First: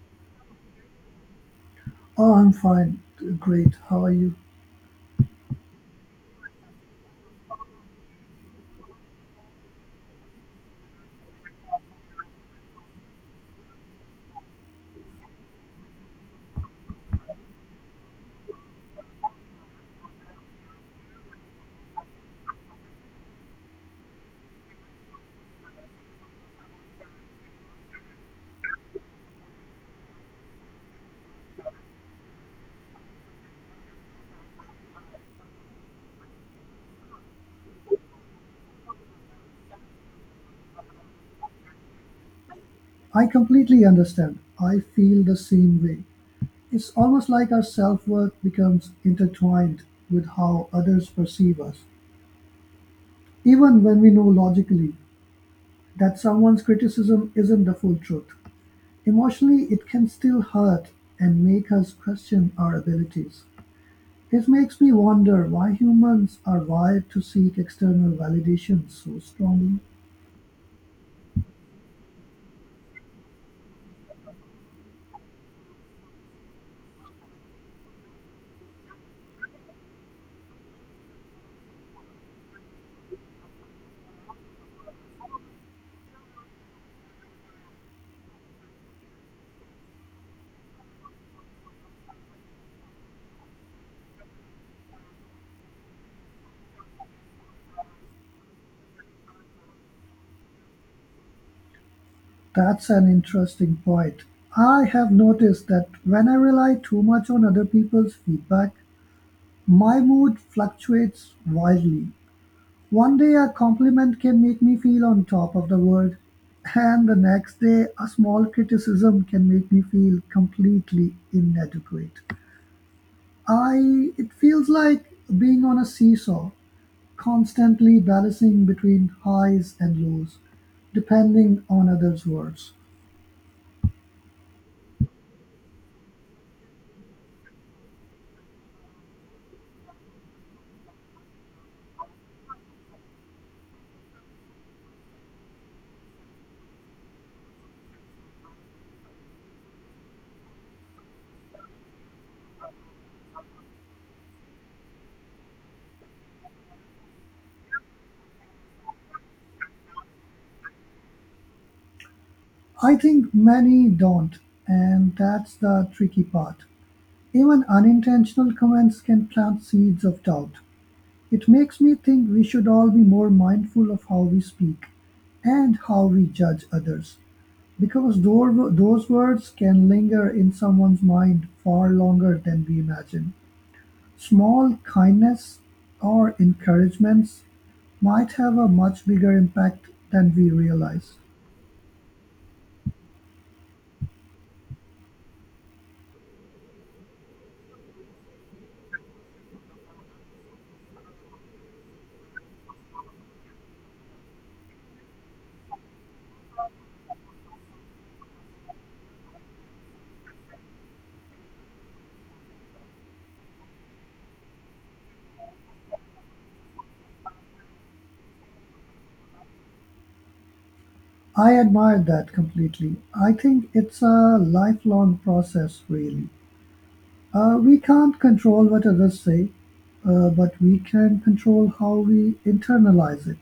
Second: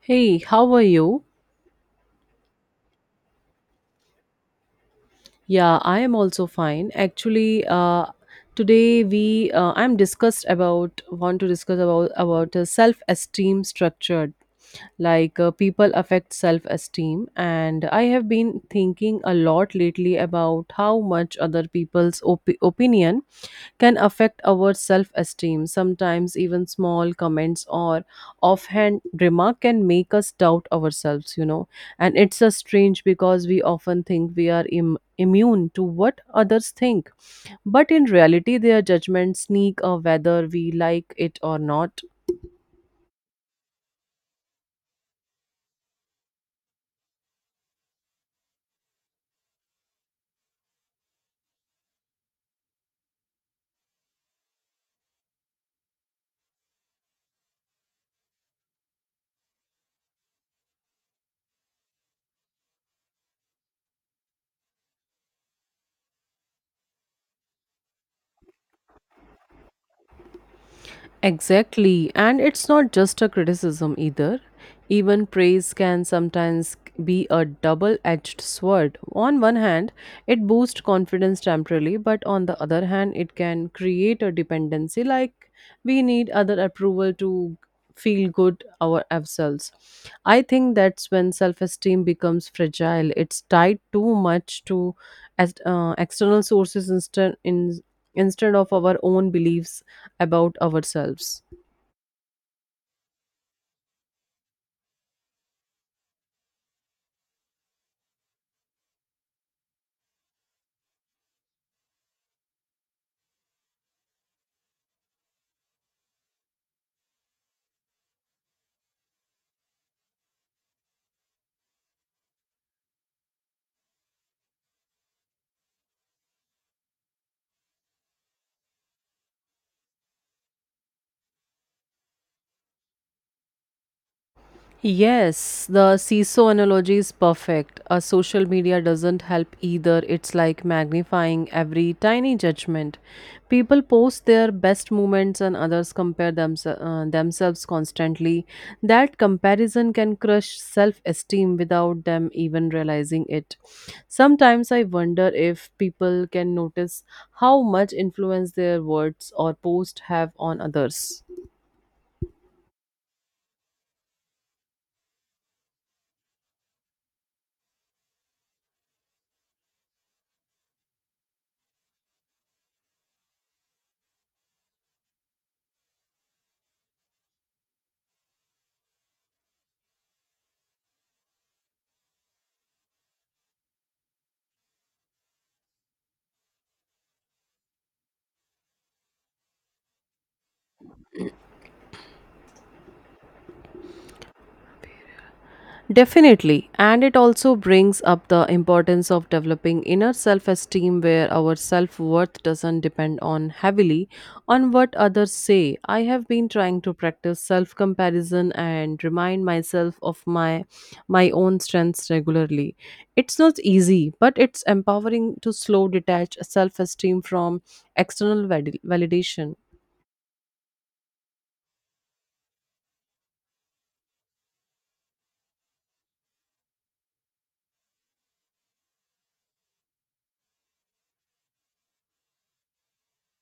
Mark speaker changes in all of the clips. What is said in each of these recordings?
Speaker 1: Hey, how are you?
Speaker 2: Oh, I'm fine. Great. How are you?
Speaker 1: Yeah, I am also fine. Actually, today we I'm discussed about want to discuss about self-esteem structured, like people affect self-esteem, and I have been thinking a lot lately about how much other people's opinion can affect our self esteem. Sometimes, even small comments or offhand remark can make us doubt ourselves, you know. And it's a strange because we often think we are immune to what others think. But in reality, their judgments sneak a whether we like it or not.
Speaker 2: I completely understand. I feel the same way. It's almost like our self worth becomes intertwined with how others perceive us, even when we know logically that someone's criticism isn't the full truth. Emotionally, it can still hurt and make us question our abilities. It makes me wonder why humans are wired to seek external validation so strongly.
Speaker 1: Exactly. And it's not just a criticism either. Even praise can sometimes be a double edged sword. On one hand, it boosts confidence temporarily, but on the other hand, it can create a dependency like we need other approval to feel good our ourselves. I think that's when self-esteem becomes fragile. It's tied too much to external sources instead of our own beliefs about ourselves.
Speaker 2: That's an interesting point. I have noticed that when I rely too much on other people's feedback, my mood fluctuates wildly. One day a compliment can make me feel on top of the world, and the next day a small criticism can make me feel completely inadequate. I It feels like being on a seesaw, constantly balancing between highs and lows, depending on others' words.
Speaker 1: Yes, the seesaw analogy is perfect. A social media doesn't help either. It's like magnifying every tiny judgment. People post their best moments and others compare themselves constantly. That comparison can crush self esteem without them even realizing it. Sometimes I wonder if people can notice how much influence their words or posts have on others.
Speaker 2: I think many don't, and that's the tricky part. Even unintentional comments can plant seeds of doubt. It makes me think we should all be more mindful of how we speak and how we judge others, because those words can linger in someone's mind far longer than we imagine. Small kindness or encouragements might have a much bigger impact than we realize.
Speaker 1: Definitely, and it also brings up the importance of developing inner self esteem where our self worth doesn't depend on heavily on what others say. I have been trying to practice self comparison and remind myself of my own strengths regularly. It's not easy, but it's empowering to slow detach self esteem from external validation.
Speaker 2: I admire that completely. I think it's a lifelong process, really. We can't control what others say, but we can control how we internalize it.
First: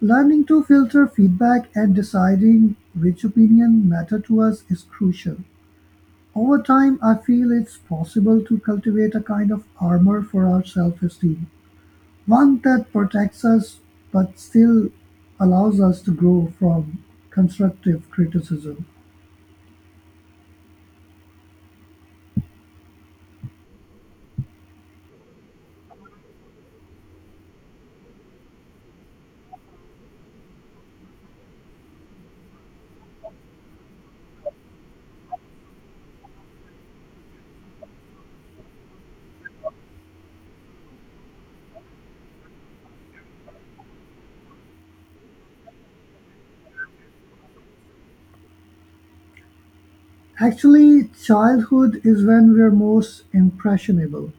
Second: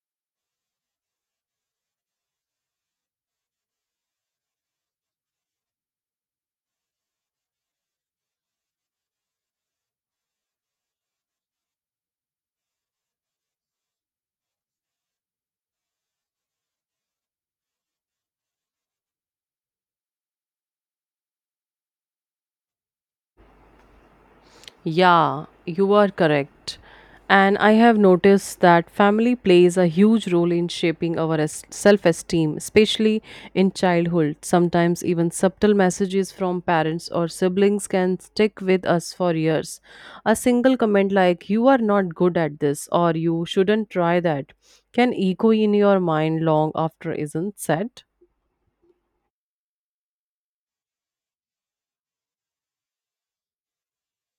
Speaker 2: Learning to filter feedback and deciding which opinion matter to us is crucial. Over time, I feel it's possible to cultivate a kind of armor for our self esteem, one that protects us but still allows us to grow from constructive criticism.
Speaker 1: Yeah, you are correct. And I have noticed that family plays a huge role in shaping our self esteem, especially in childhood. Sometimes, even subtle messages from parents or siblings can stick with us for years. A single comment like, "You are not good at this," or "You shouldn't try that," can echo in your mind long after isn't said.
Speaker 2: Actually, childhood is when we're most impressionable.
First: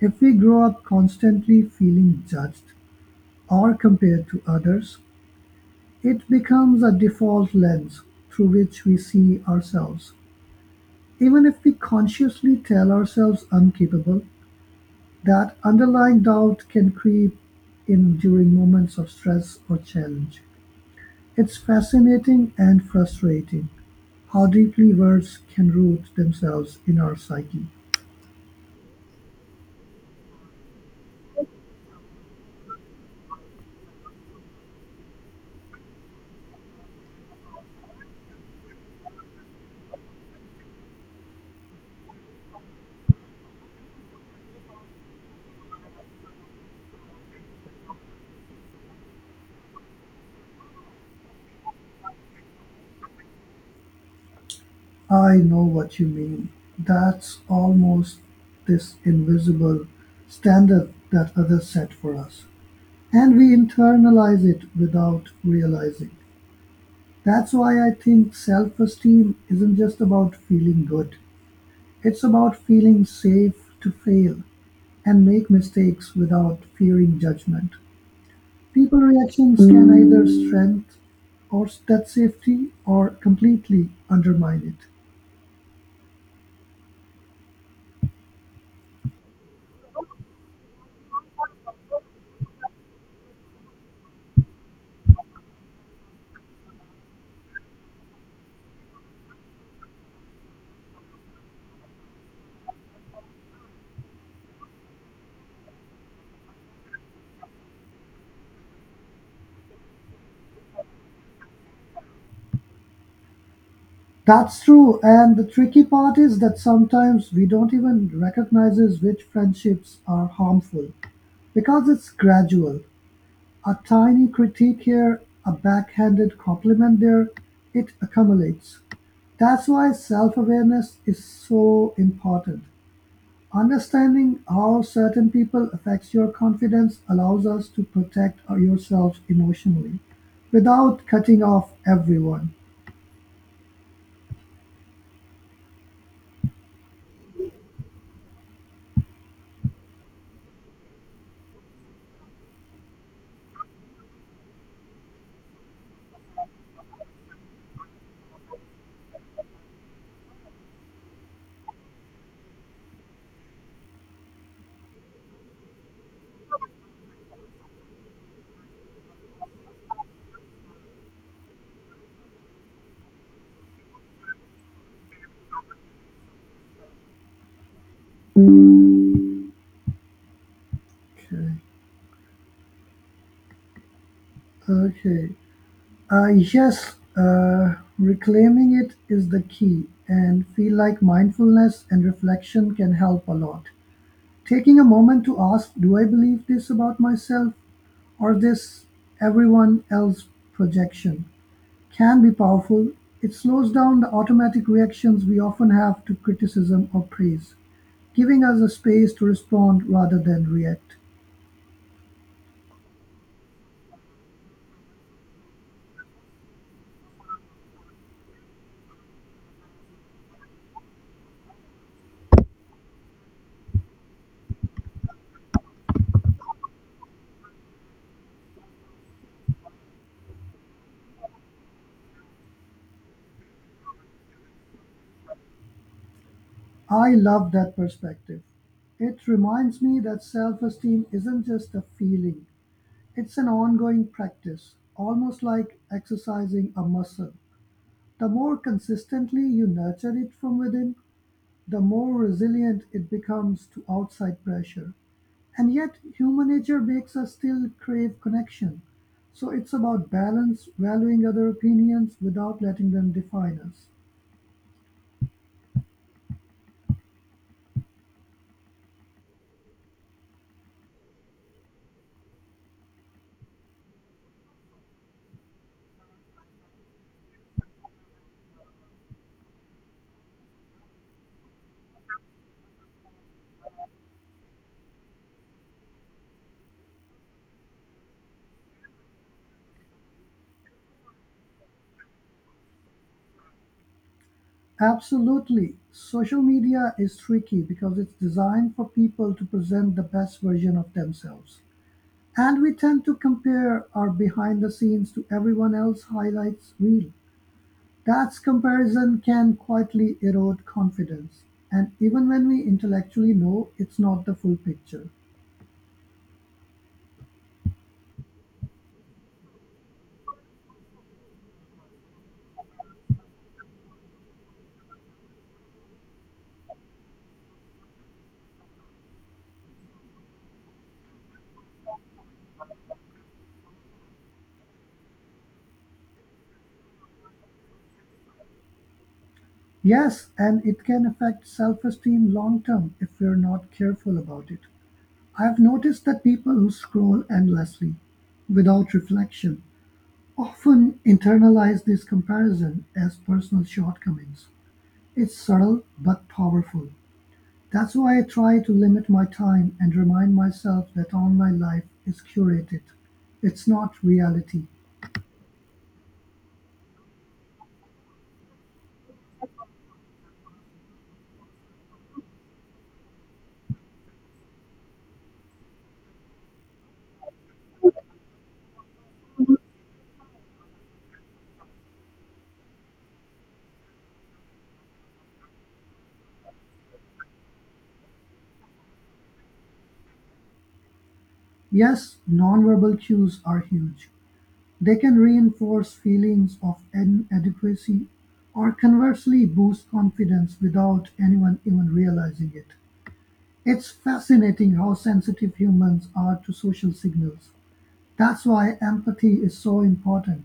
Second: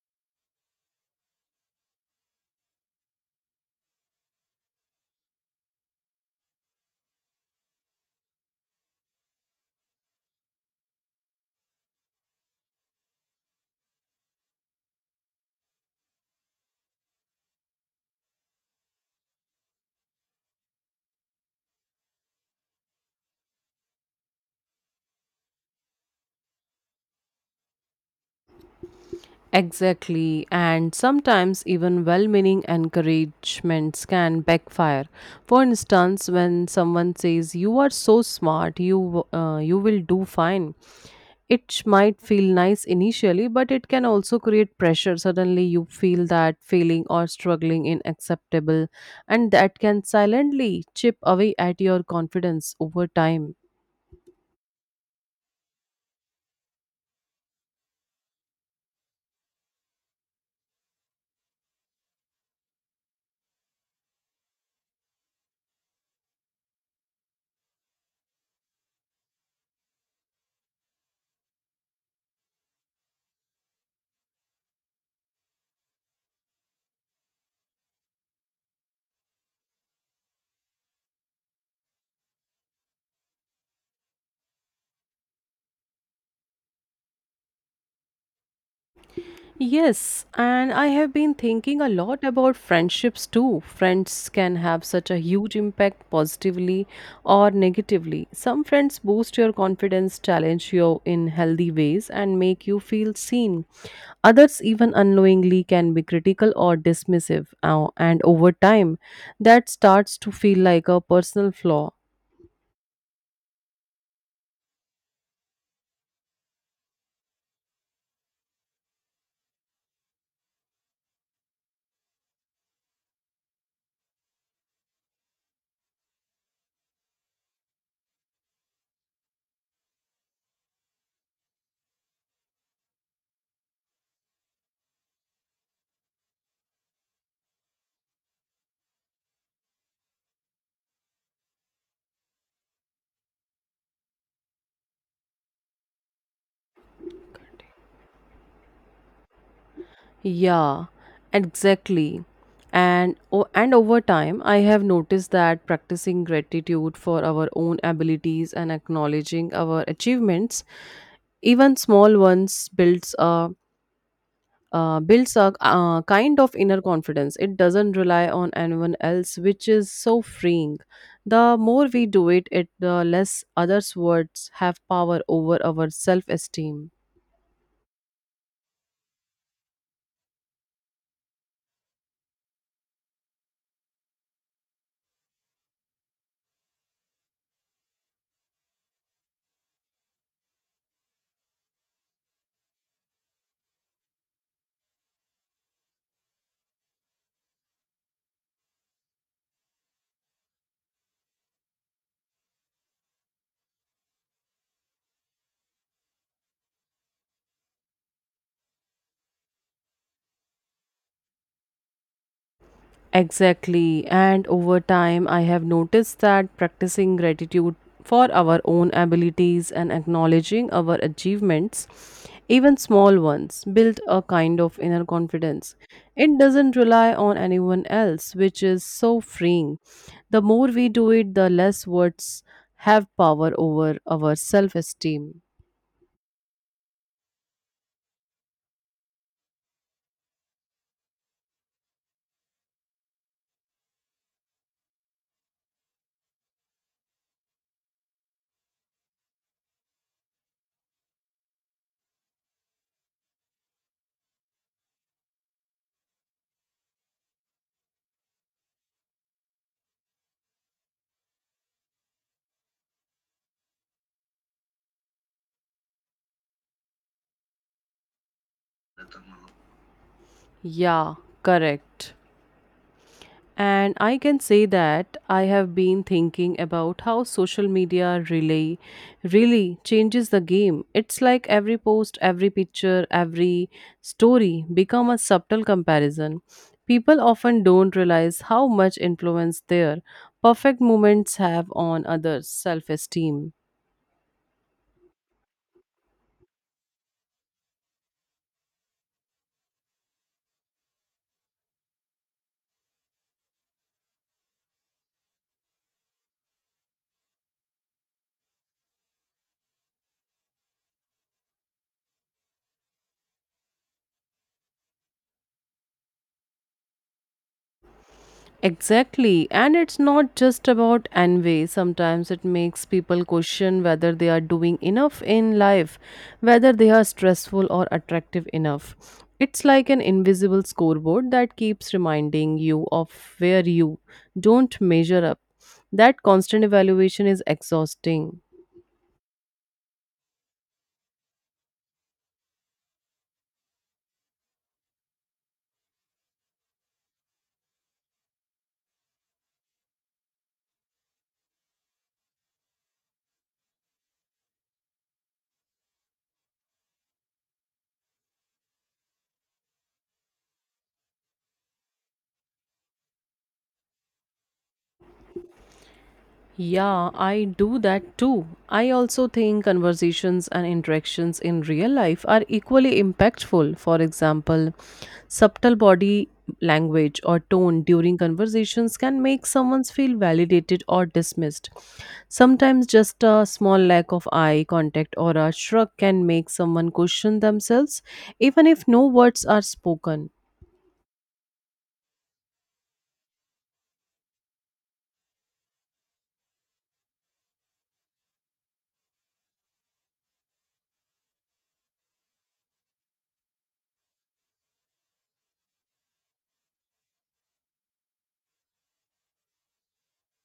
Speaker 2: If we grow up constantly feeling judged or compared to others, it becomes a default lens through which we see ourselves. Even if we consciously tell ourselves incapable, that underlying doubt can creep in during moments of stress or challenge. It's fascinating and frustrating how deeply words can root themselves in our psyche.
Speaker 1: Exactly, and sometimes even well meaning encouragements can backfire. For instance, when someone says, "You are so smart, you will do fine," it might feel nice initially, but it can also create pressure. Suddenly, you feel that failing or struggling in acceptable, and that can silently chip away at your confidence over time.
Speaker 2: I know what you mean. That's almost this invisible standard that others set for us. And we internalize it without realizing. That's why I think self esteem isn't just about feeling good, it's about feeling safe to fail and make mistakes without fearing judgment. People reactions can either strengthen or that safety or completely undermine it.
Speaker 1: Yes, and I have been thinking a lot about friendships too. Friends can have such a huge impact positively or negatively. Some friends boost your confidence, challenge you in healthy ways, and make you feel seen. Others, even unknowingly, can be critical or dismissive, and over time, that starts to feel like a personal flaw.
Speaker 2: That's true, and the tricky part is that sometimes we don't even recognize which friendships are harmful because it's gradual. A tiny critique here, a backhanded compliment there, it accumulates. That's why self awareness is so important. Understanding how certain people affects your confidence allows us to protect yourself emotionally without cutting off everyone.
Speaker 1: Yeah, exactly. And over time, I have noticed that practicing gratitude for our own abilities and acknowledging our achievements, even small ones, builds a kind of inner confidence. It doesn't rely on anyone else, which is so freeing. The more we do it, the less others' words have power over our self-esteem.
Speaker 2: Okay, okay. Yes, reclaiming it is the key, and feel like mindfulness and reflection can help a lot. Taking a moment to ask, do I believe this about myself or this everyone else projection can be powerful. It slows down the automatic reactions we often have to criticism or praise, giving us a space to respond rather than react.
Speaker 1: Exactly. And over time, I have noticed that practicing gratitude for our own abilities and acknowledging our achievements, even small ones, build a kind of inner confidence. It doesn't rely on anyone else, which is so freeing. The more we do it, the less words have power over our self esteem.
Speaker 2: I love that perspective. It reminds me that self esteem isn't just a feeling, it's an ongoing practice, almost like exercising a muscle. The more consistently you nurture it from within, the more resilient it becomes to outside pressure. And yet, human nature makes us still crave connection. So it's about balance, valuing other opinions without letting them define us.
Speaker 1: Yeah, correct. And I can say that I have been thinking about how social media really changes the game. It's like every post, every picture, every story become a subtle comparison. People often don't realize how much influence their perfect moments have on others' self-esteem.
Speaker 2: Absolutely. Social media is tricky because it's designed for people to present the best version of themselves. And we tend to compare our behind the scenes to everyone else's highlights reel. That comparison can quietly erode confidence. And even when we intellectually know it's not the full picture.
Speaker 1: Exactly. And it's not just about envy. Sometimes it makes people question whether they are doing enough in life, whether they are stressful or attractive enough. It's like an invisible scoreboard that keeps reminding you of where you don't measure up. That constant evaluation is exhausting.
Speaker 2: Yes, and it can affect self esteem long term if we're not careful about it. I've noticed that people who scroll endlessly without reflection often internalize this comparison as personal shortcomings. It's subtle but powerful. That's why I try to limit my time and remind myself that online life is curated. It's not reality.
Speaker 1: Yeah, I do that too. I also think conversations and interactions in real life are equally impactful. For example, subtle body language or tone during conversations can make someone feel validated or dismissed. Sometimes just a small lack of eye contact or a shrug can make someone question themselves, even if no words are spoken.
Speaker 2: Yes, nonverbal cues are huge. They can reinforce feelings of inadequacy or conversely boost confidence without anyone even realizing it. It's fascinating how sensitive humans are to social signals. That's why empathy is so important.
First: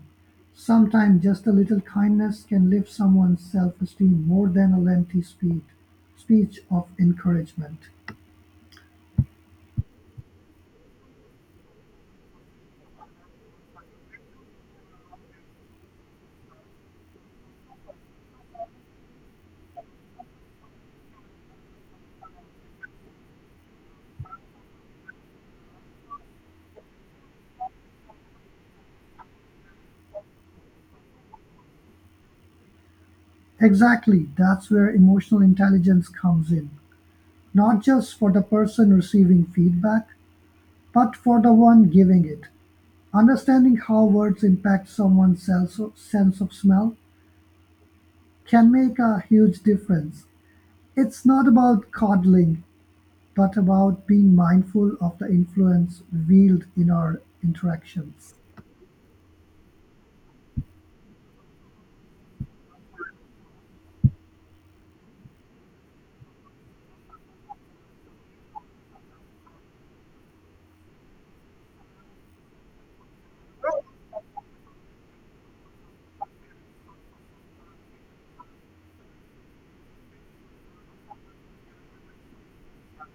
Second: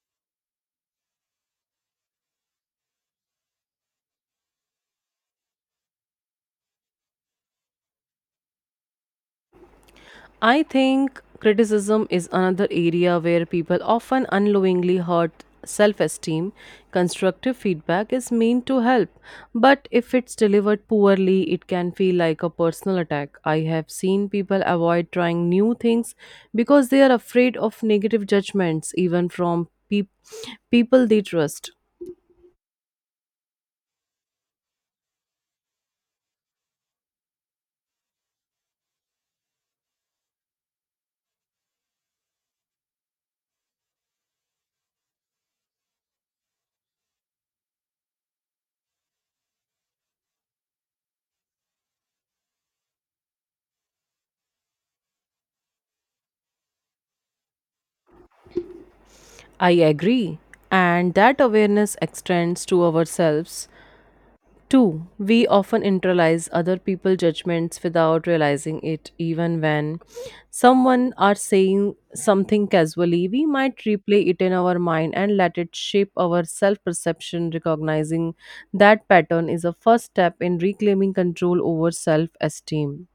Speaker 2: Sometimes just a little kindness can lift someone's self-esteem more than a lengthy speech of encouragement.
Speaker 1: I think criticism is another area where people often unknowingly hurt self esteem. Constructive feedback is meant to help, but if it's delivered poorly, it can feel like a personal attack. I have seen people avoid trying new things because they are afraid of negative judgments, even from people they trust.
Speaker 2: Exactly, that's where emotional intelligence comes in. Not just for the person receiving feedback, but for the one giving it. Understanding how words impact someone's sense of smell can make a huge difference. It's not about coddling, but about being mindful of the influence wield in our interactions.
Speaker 1: I agree. And that awareness extends to ourselves. Two, we often internalize other people's judgments without realizing it, even when someone are saying something casually, we might replay it in our mind and let it shape our self perception. Recognizing that pattern is a first step in reclaiming control over self esteem.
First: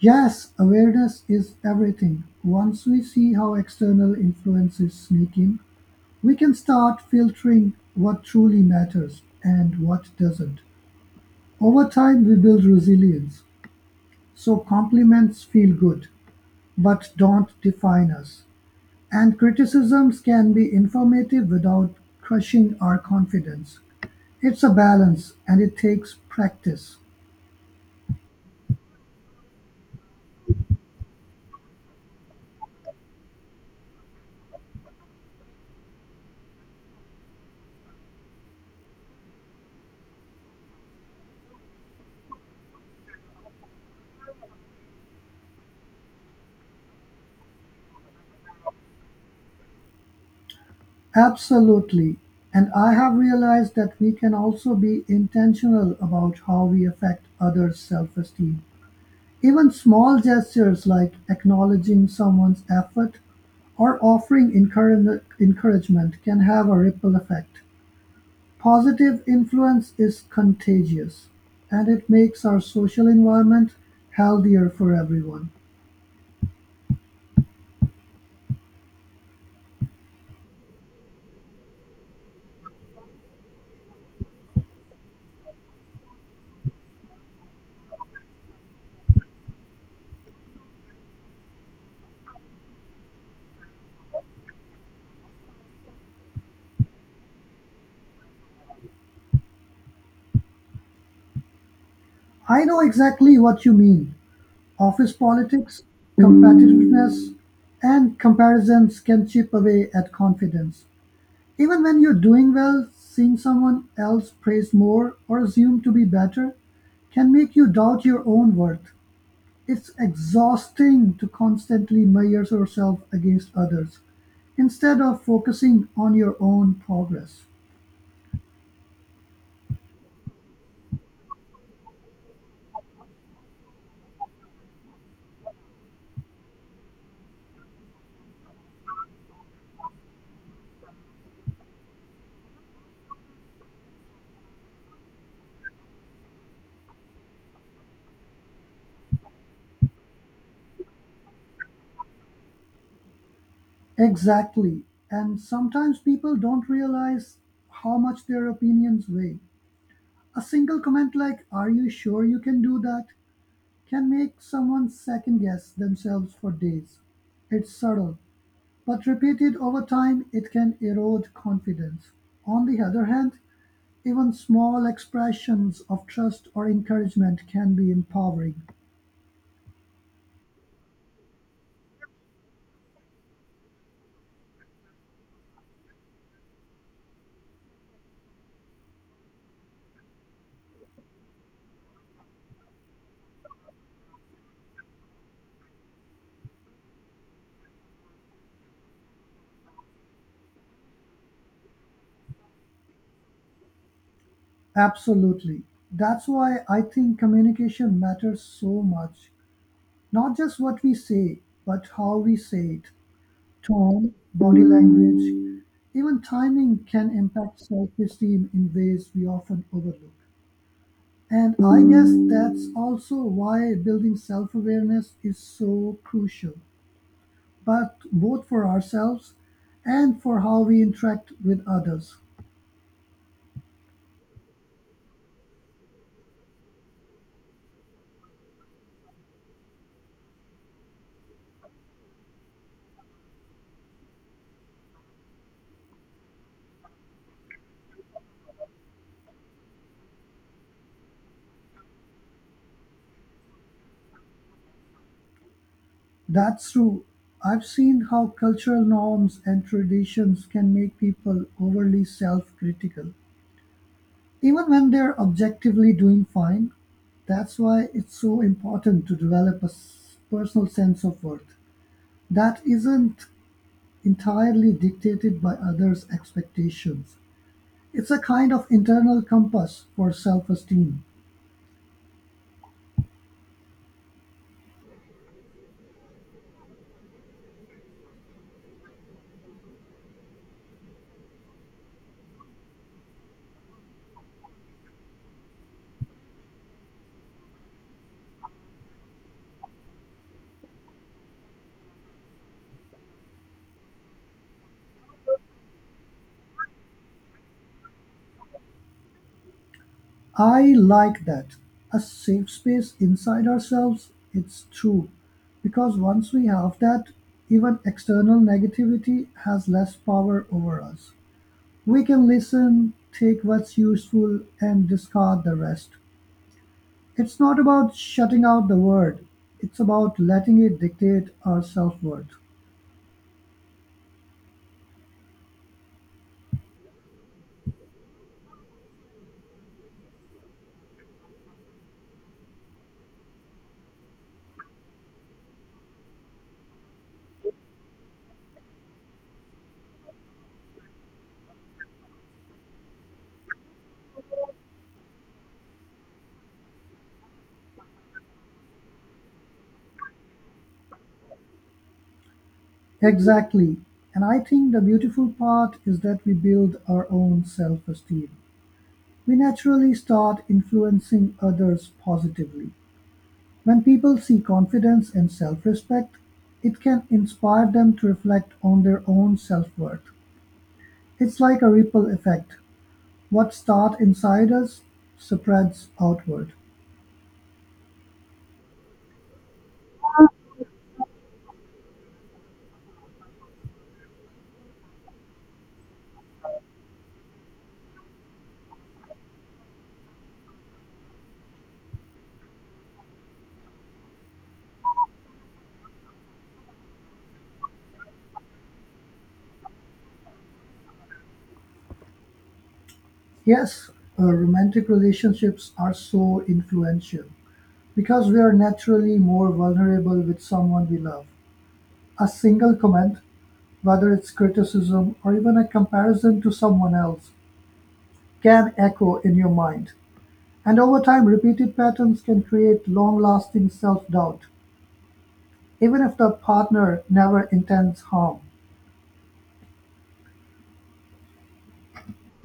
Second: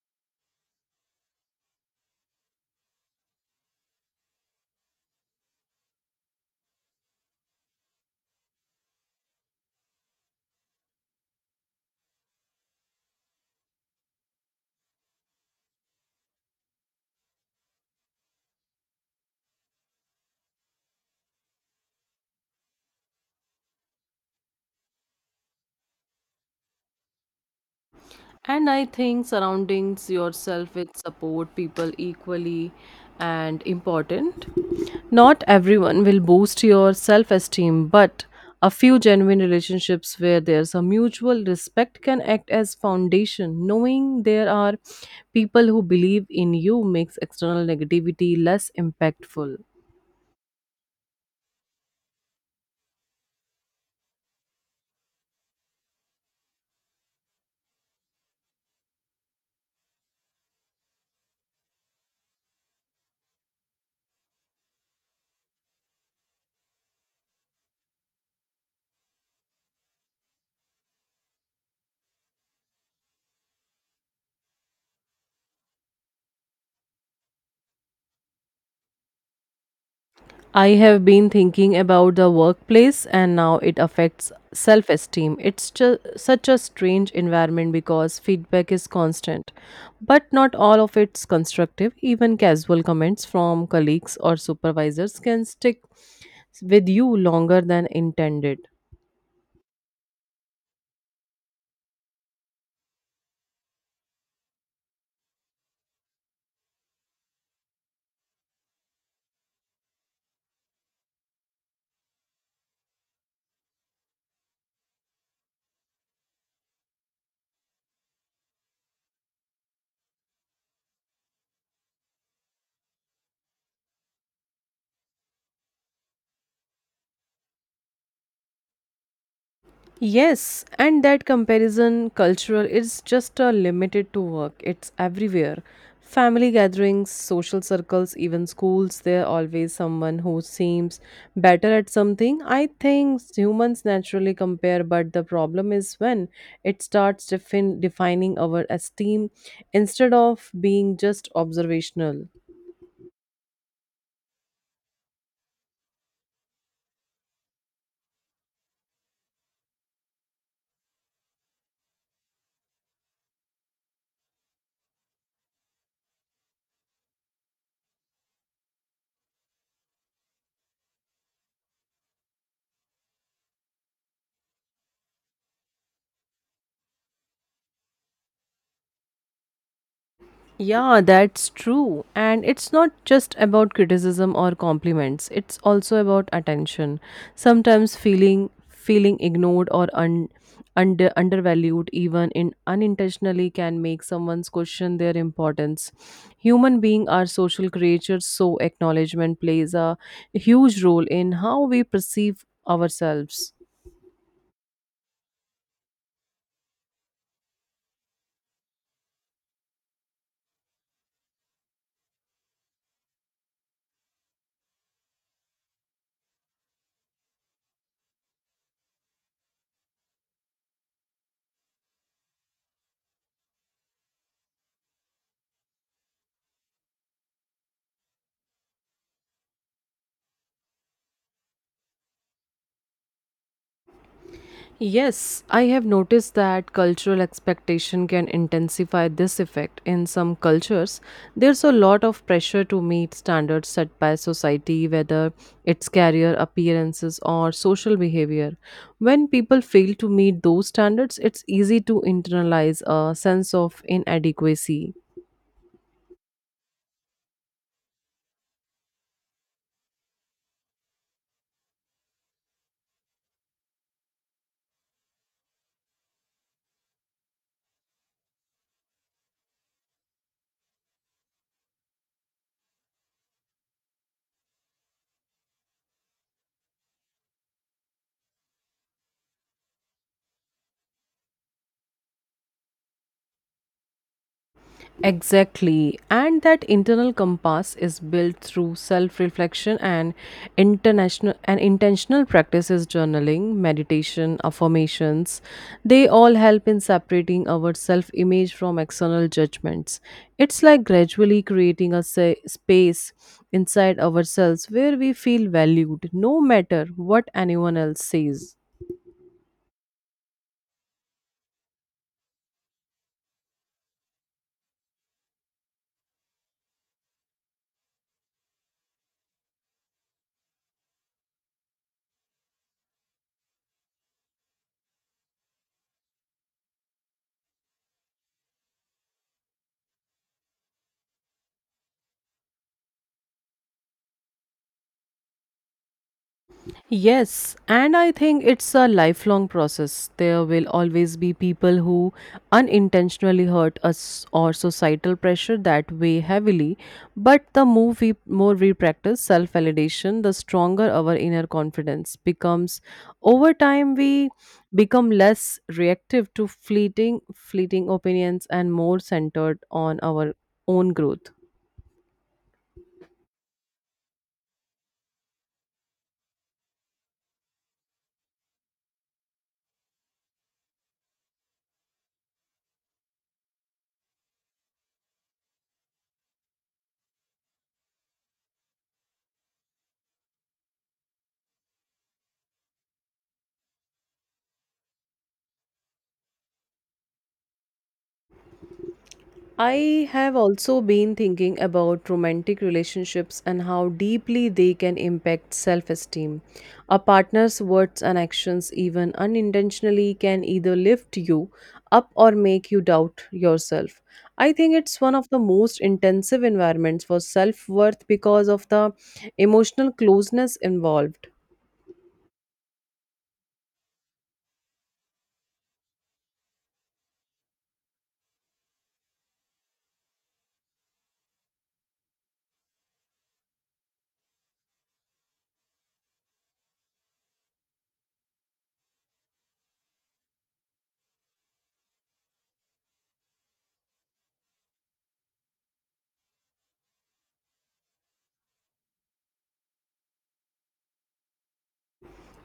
Speaker 2: Yes, awareness is everything. Once we see how external influences sneak in, we can start filtering what truly matters and what doesn't. Over time, we build resilience. So, compliments feel good, but don't define us. And criticisms can be informative without crushing our confidence. It's a balance and it takes practice.
Speaker 1: And I think surroundings yourself with support people equally and important. Not everyone will boost your self esteem, but a few genuine relationships where there's a mutual respect can act as foundation. Knowing there are people who believe in you makes external negativity less impactful.
Speaker 2: Absolutely, and I have realized that we can also be intentional about how we affect others' self esteem. Even small gestures like acknowledging someone's effort or offering encouragement can have a ripple effect. Positive influence is contagious and it makes our social environment healthier for everyone.
Speaker 1: I have been thinking about the workplace and now it affects self esteem. It's just such a strange environment because feedback is constant, but not all of it's constructive. Even casual comments from colleagues or supervisors can stick with you longer than intended.
Speaker 2: I know exactly what you mean. Office politics, competitiveness, and comparisons can chip away at confidence. Even when you're doing well, seeing someone else praised more or assumed to be better can make you doubt your own worth. It's exhausting to constantly measure yourself against others instead of focusing on your own progress.
Speaker 1: Yes, and that comparison cultural is just limited to work. It's everywhere. Family gatherings, social circles, even schools, there always someone who seems better at something. I think humans naturally compare, but the problem is when it starts defining our esteem instead of being just observational.
Speaker 2: Exactly. And sometimes people don't realize how much their opinions weigh. A single comment like, are you sure you can do that? Can make someone second guess themselves for days. It's subtle, but repeated over time, it can erode confidence. On the other hand, even small expressions of trust or encouragement can be empowering.
Speaker 1: Yeah, that's true. And it's not just about criticism or compliments. It's also about attention. Sometimes feeling ignored or undervalued even in unintentionally can make someone's question their importance. Human beings are social creatures, so acknowledgement plays a huge role in how we perceive ourselves.
Speaker 2: Absolutely. That's why I think communication matters so much. Not just what we say, but how we say it. Tone, body language, even timing can impact self esteem in ways we often overlook. And I guess that's also why building self awareness is so crucial, but both for ourselves and for how we interact with others.
Speaker 1: Yes, I have noticed that cultural expectation can intensify this effect. In some cultures, there's a lot of pressure to meet standards set by society, whether it's career appearances or social behavior. When people fail to meet those standards, it's easy to internalize a sense of inadequacy.
Speaker 2: That's true. I've seen how cultural norms and traditions can make people overly self critical, even when they're objectively doing fine, that's why it's so important to develop a personal sense of worth that isn't entirely dictated by others' expectations. It's a kind of internal compass for self esteem.
Speaker 1: Exactly. And that internal compass is built through self-reflection and international and intentional practices journaling, meditation, affirmations. They all help in separating our self-image from external judgments. It's like gradually creating a space inside ourselves where we feel valued no matter what anyone else says.
Speaker 2: I like that. A safe space inside ourselves, it's true. Because once we have that, even external negativity has less power over us. We can listen, take what's useful, and discard the rest. It's not about shutting out the word, it's about letting it dictate our self worth.
Speaker 1: Yes, and I think it's a lifelong process. There will always be people who unintentionally hurt us or societal pressure that weigh heavily. But more we practice self validation, the stronger our inner confidence becomes. Over time, we become less reactive to fleeting opinions and more centered on our own growth.
Speaker 2: Exactly. And I think the beautiful part is that we build our own self esteem. We naturally start influencing others positively. When people see confidence and self respect, it can inspire them to reflect on their own self worth. It's like a ripple effect. What starts inside us spreads outward.
Speaker 1: I have also been thinking about romantic relationships and how deeply they can impact self esteem. A partner's words and actions, even unintentionally, can either lift you up or make you doubt yourself. I think it's one of the most intensive environments for self worth because of the emotional closeness involved.
Speaker 2: Yes, romantic relationships are so influential because we are naturally more vulnerable with someone we love. A single comment, whether it's criticism or even a comparison to someone else, can echo in your mind. And over time, repeated patterns can create long lasting self doubt, even if the partner never intends harm.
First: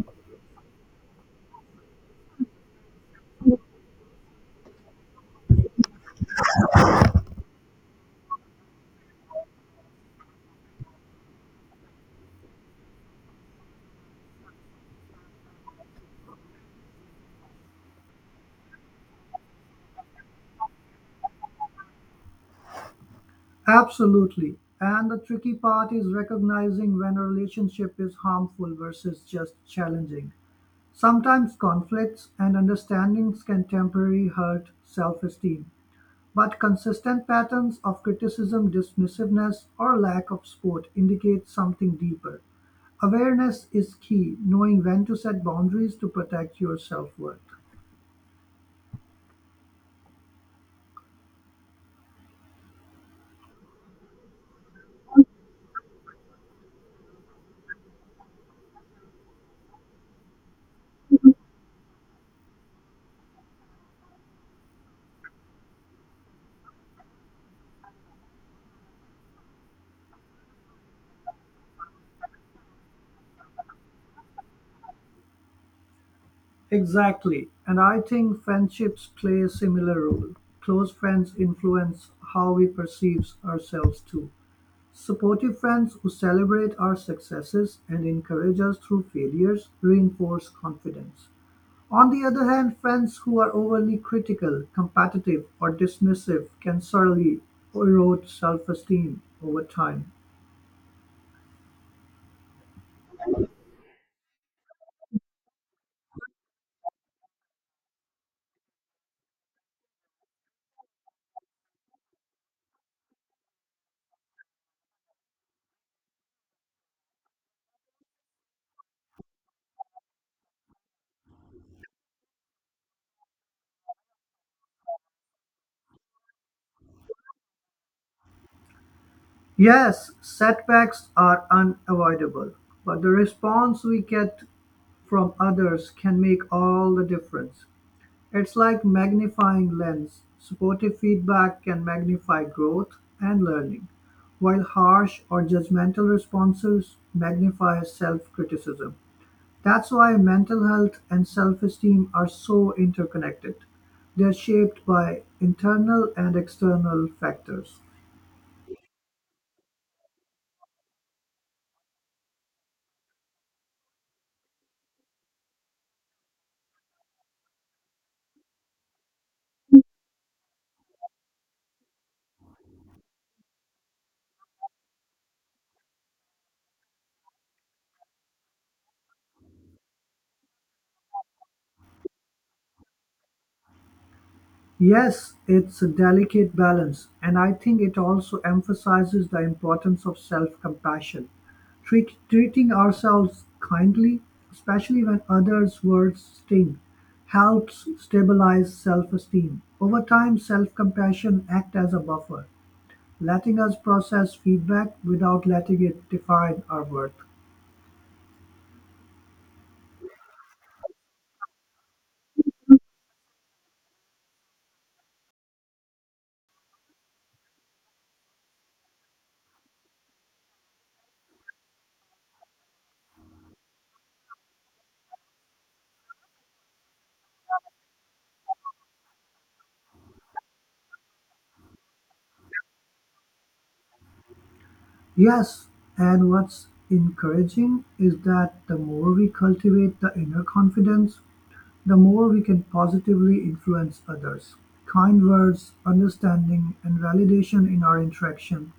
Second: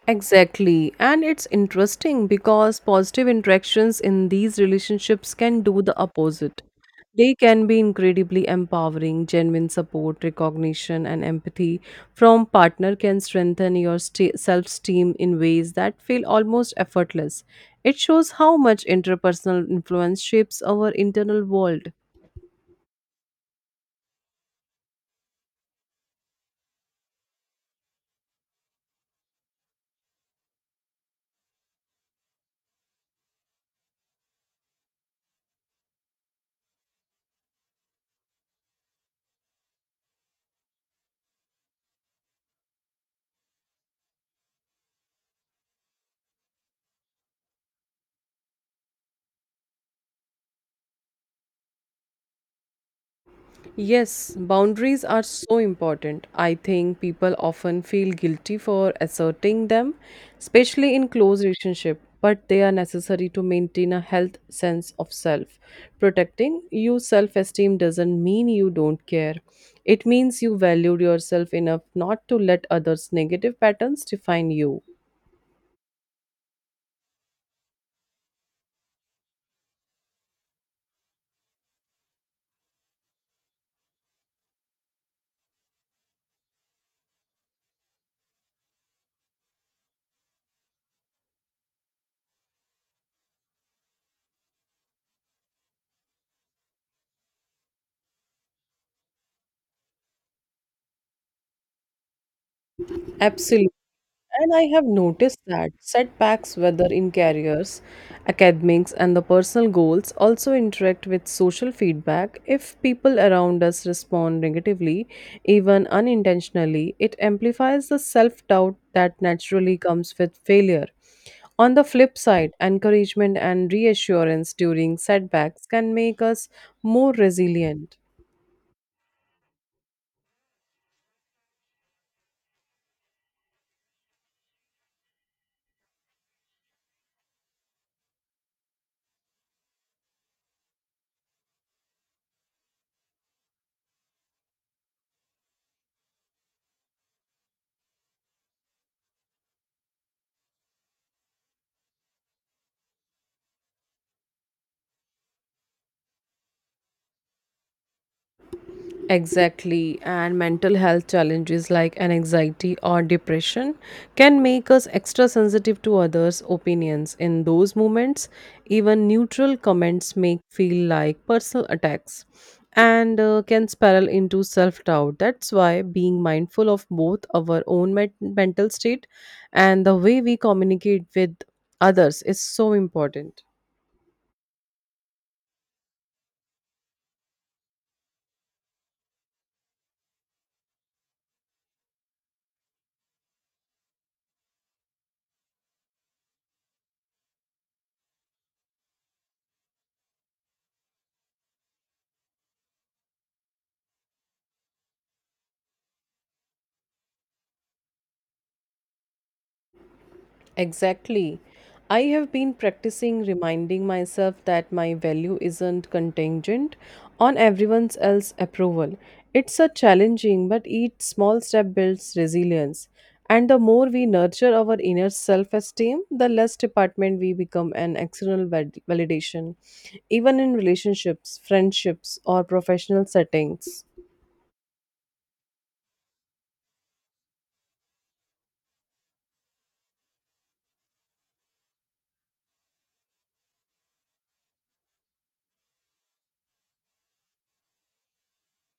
Speaker 1: Exactly. And it's interesting because positive interactions in these relationships can do the opposite. They can be incredibly empowering, genuine support, recognition, and empathy from partner can strengthen your self-esteem in ways that feel almost effortless. It shows how much interpersonal influence shapes our internal world.
Speaker 2: Absolutely. And the tricky part is recognizing when a relationship is harmful versus just challenging. Sometimes conflicts and understandings can temporarily hurt self esteem, but consistent patterns of criticism, dismissiveness, or lack of support indicate something deeper. Awareness is key, knowing when to set boundaries to protect your self worth.
Speaker 1: Yes, boundaries are so important. I think people often feel guilty for asserting them, especially in close relationship, but they are necessary to maintain a health sense of self. Protecting your self-esteem doesn't mean you don't care. It means you valued yourself enough not to let others' negative patterns define you.
Speaker 2: Exactly, and I think friendships play a similar role. Close friends influence how we perceive ourselves too. Supportive friends who celebrate our successes and encourage us through failures reinforce confidence. On the other hand, friends who are overly critical, competitive, or dismissive can certainly erode self esteem over time.
Speaker 1: Absolutely. And I have noticed that setbacks, whether in careers, academics, and the personal goals, also interact with social feedback. If people around us respond negatively, even unintentionally, it amplifies the self doubt that naturally comes with failure. On the flip side, encouragement and reassurance during setbacks can make us more resilient.
Speaker 2: Yes, setbacks are unavoidable, but the response we get from others can make all the difference. It's like magnifying lens. Supportive feedback can magnify growth and learning, while harsh or judgmental responses magnify self-criticism. That's why mental health and self-esteem are so interconnected. They're shaped by internal and external factors.
Speaker 1: Exactly, and mental health challenges like anxiety or depression can make us extra sensitive to others' opinions. In those moments, even neutral comments make feel like personal attacks and can spiral into self doubt. That's why being mindful of both our own mental state and the way we communicate with others is so important.
Speaker 2: Yes, it's a delicate balance, and I think it also emphasizes the importance of self compassion. Treating ourselves kindly, especially when others' words sting, helps stabilize self esteem. Over time, self compassion acts as a buffer, letting us process feedback without letting it define our worth.
Speaker 1: Exactly. I have been practicing reminding myself that my value isn't contingent on everyone else's approval. It's a challenging, but each small step builds resilience. And the more we nurture our inner self esteem, the less department we become an external validation, even in relationships, friendships, or professional settings.
Speaker 2: Yes, and what's encouraging is that the more we cultivate the inner confidence, the more we can positively influence others, kind words, understanding, and validation in our interaction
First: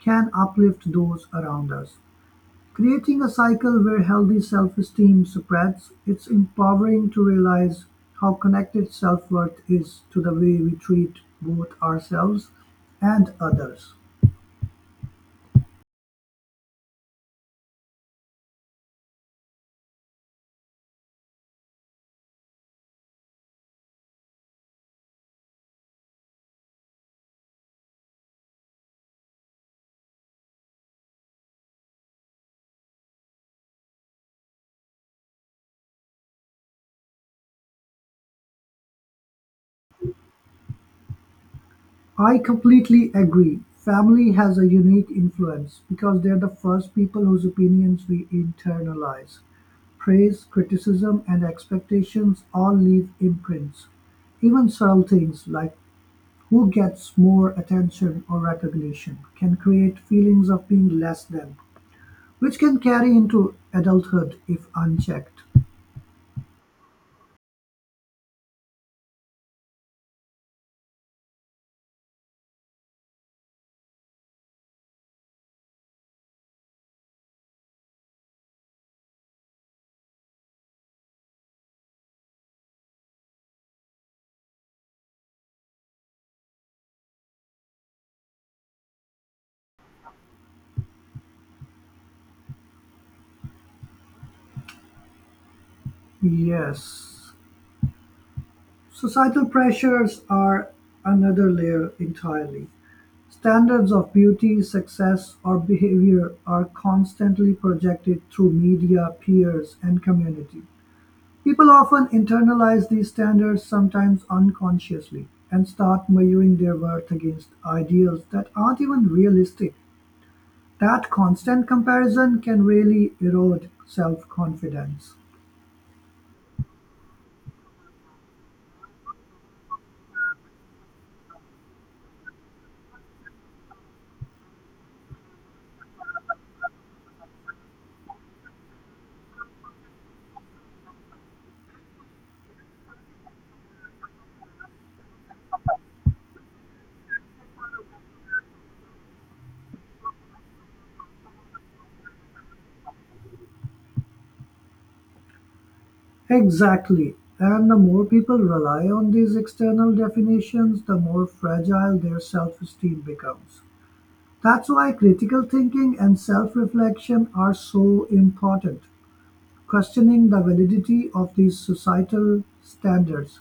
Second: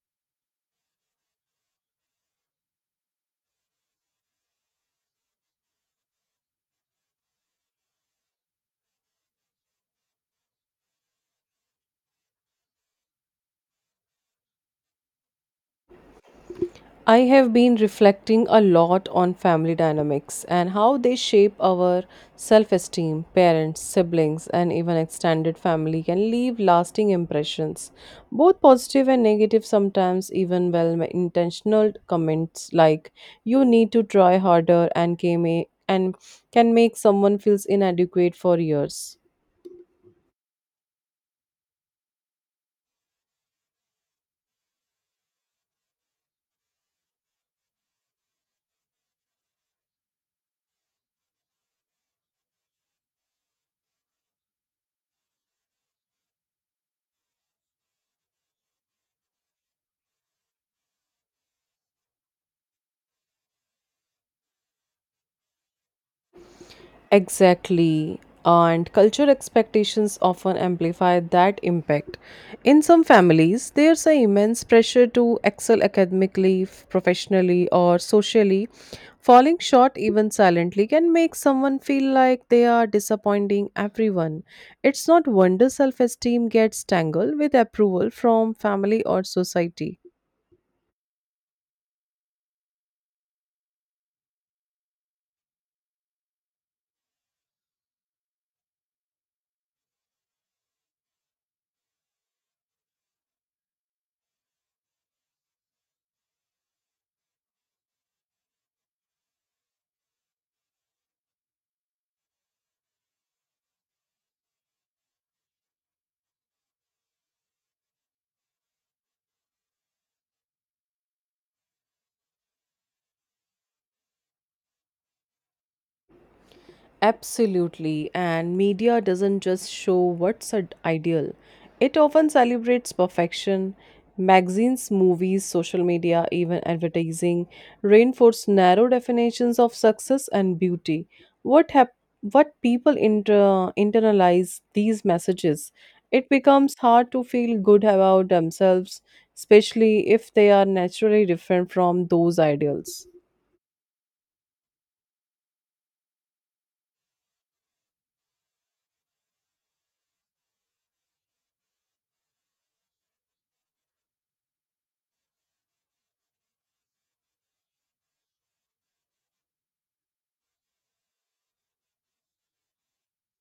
Speaker 2: can uplift those around us. Creating a cycle where healthy self esteem spreads, it's empowering to realize how connected self worth is to the way we treat both ourselves and others.
Speaker 1: I have been reflecting a lot on family dynamics and how they shape our self esteem. Parents, siblings, and even extended family can leave lasting impressions, both positive and negative, sometimes even well intentioned comments like, "You need to try harder," and can make someone feels inadequate for years.
Speaker 2: I completely agree. Family has a unique influence because they're the first people whose opinions we internalize. Praise, criticism, and expectations all leave imprints; even subtle things like who gets more attention or recognition can create feelings of being less than, which can carry into adulthood if unchecked.
Speaker 1: Exactly. And culture expectations often amplify that impact. In some families, there's an immense pressure to excel academically, professionally, or socially. Falling short, even silently, can make someone feel like they are disappointing everyone. It's not wonder self esteem gets tangled with approval from family or society.
Speaker 2: Yes. Societal pressures are another layer entirely. Standards of beauty, success, or behavior are constantly projected through media, peers, and community. People often internalize these standards, sometimes unconsciously, and start measuring their worth against ideals that aren't even realistic. That constant comparison can really erode self confidence.
Speaker 1: Absolutely, and media doesn't just show what's ideal, it often celebrates perfection. Magazines, movies, social media, even advertising reinforce narrow definitions of success and beauty. What hap- what people internalize these messages, it becomes hard to feel good about themselves, especially if they are naturally different from those ideals.
Speaker 2: Exactly. And the more people rely on these external definitions, the more fragile their self esteem becomes. That's why critical thinking and self reflection are so important. Questioning the validity of these societal standards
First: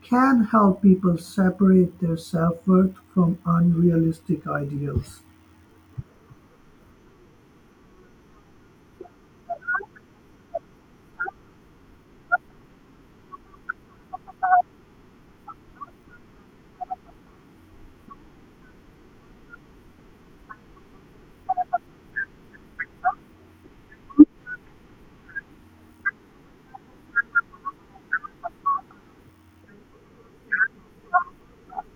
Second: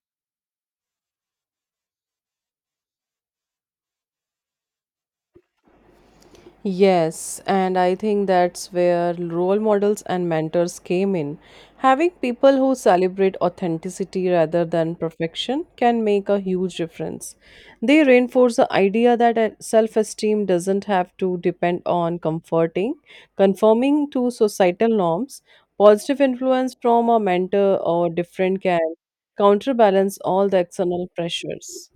Speaker 2: can help people separate their self-worth from unrealistic ideals.
Speaker 1: Yes, and I think that's where role models and mentors came in. Having people who celebrate authenticity rather than perfection can make a huge difference. They reinforce the idea that self esteem doesn't have to depend on conforming to societal norms. Positive influence from a mentor or different can counterbalance all the external pressures.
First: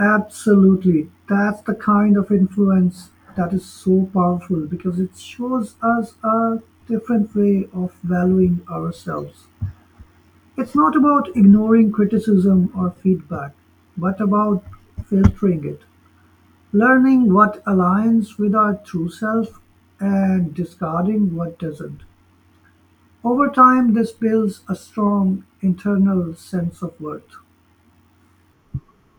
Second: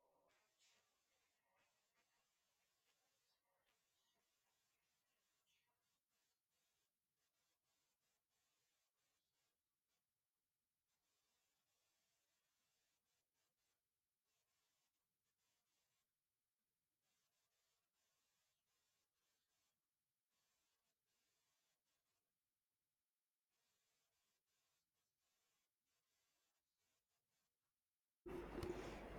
Speaker 2: Absolutely. That's the kind of influence that is so powerful because it shows us a different way of valuing ourselves. It's not about ignoring criticism or feedback, but about filtering it. Learning what aligns with our true self and discarding what doesn't. Over time, this builds a strong internal sense of worth.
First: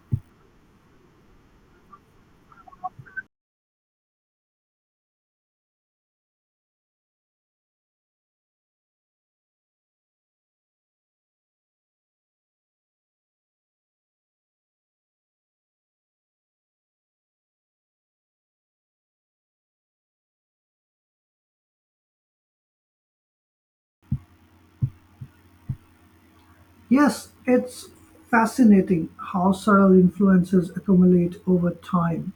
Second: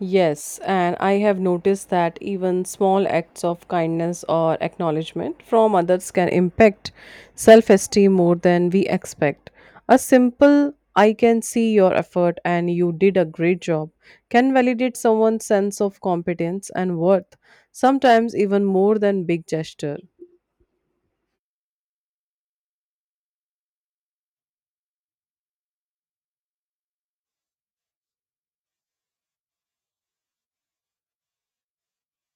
Speaker 1: Yes, and I have noticed that even small acts of kindness or acknowledgement from others can impact self esteem more than we expect. A simple, "I can see your effort and you did a great job," can validate someone's sense of competence and worth, sometimes even more than big gesture.
Speaker 2: Yes, it's fascinating how subtle influences accumulate over time.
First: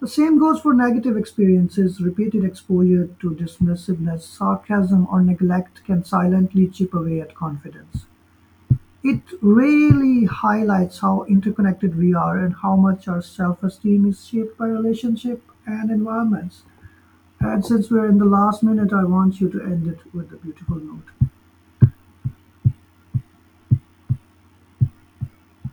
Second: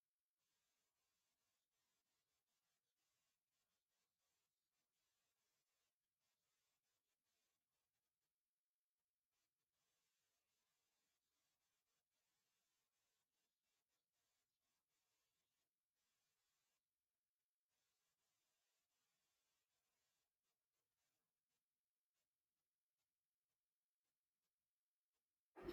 Speaker 2: The same goes for negative experiences. Repeated exposure to dismissiveness, sarcasm, or neglect can silently chip away at confidence. It really highlights how interconnected we are and how much our self-esteem is shaped by relationship and environments. And since we're in the last minute, I want you to end it with a beautiful note.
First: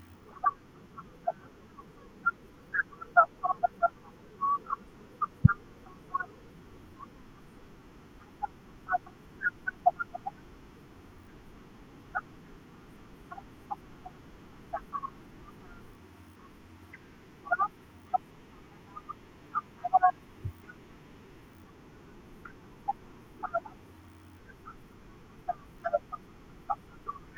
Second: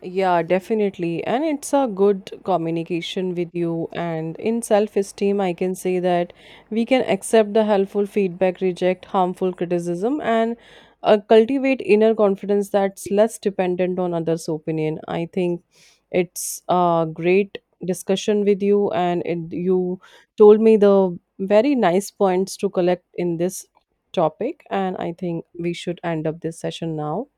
Speaker 1: Yeah, definitely. And it's a good communication with you. And in self esteem, I can say that we can accept the helpful feedback, reject harmful criticism, and cultivate inner confidence that's less dependent on others' opinion. I think it's a great discussion with you, and you told me the very nice points to collect in this topic. And I think we should end up this session now.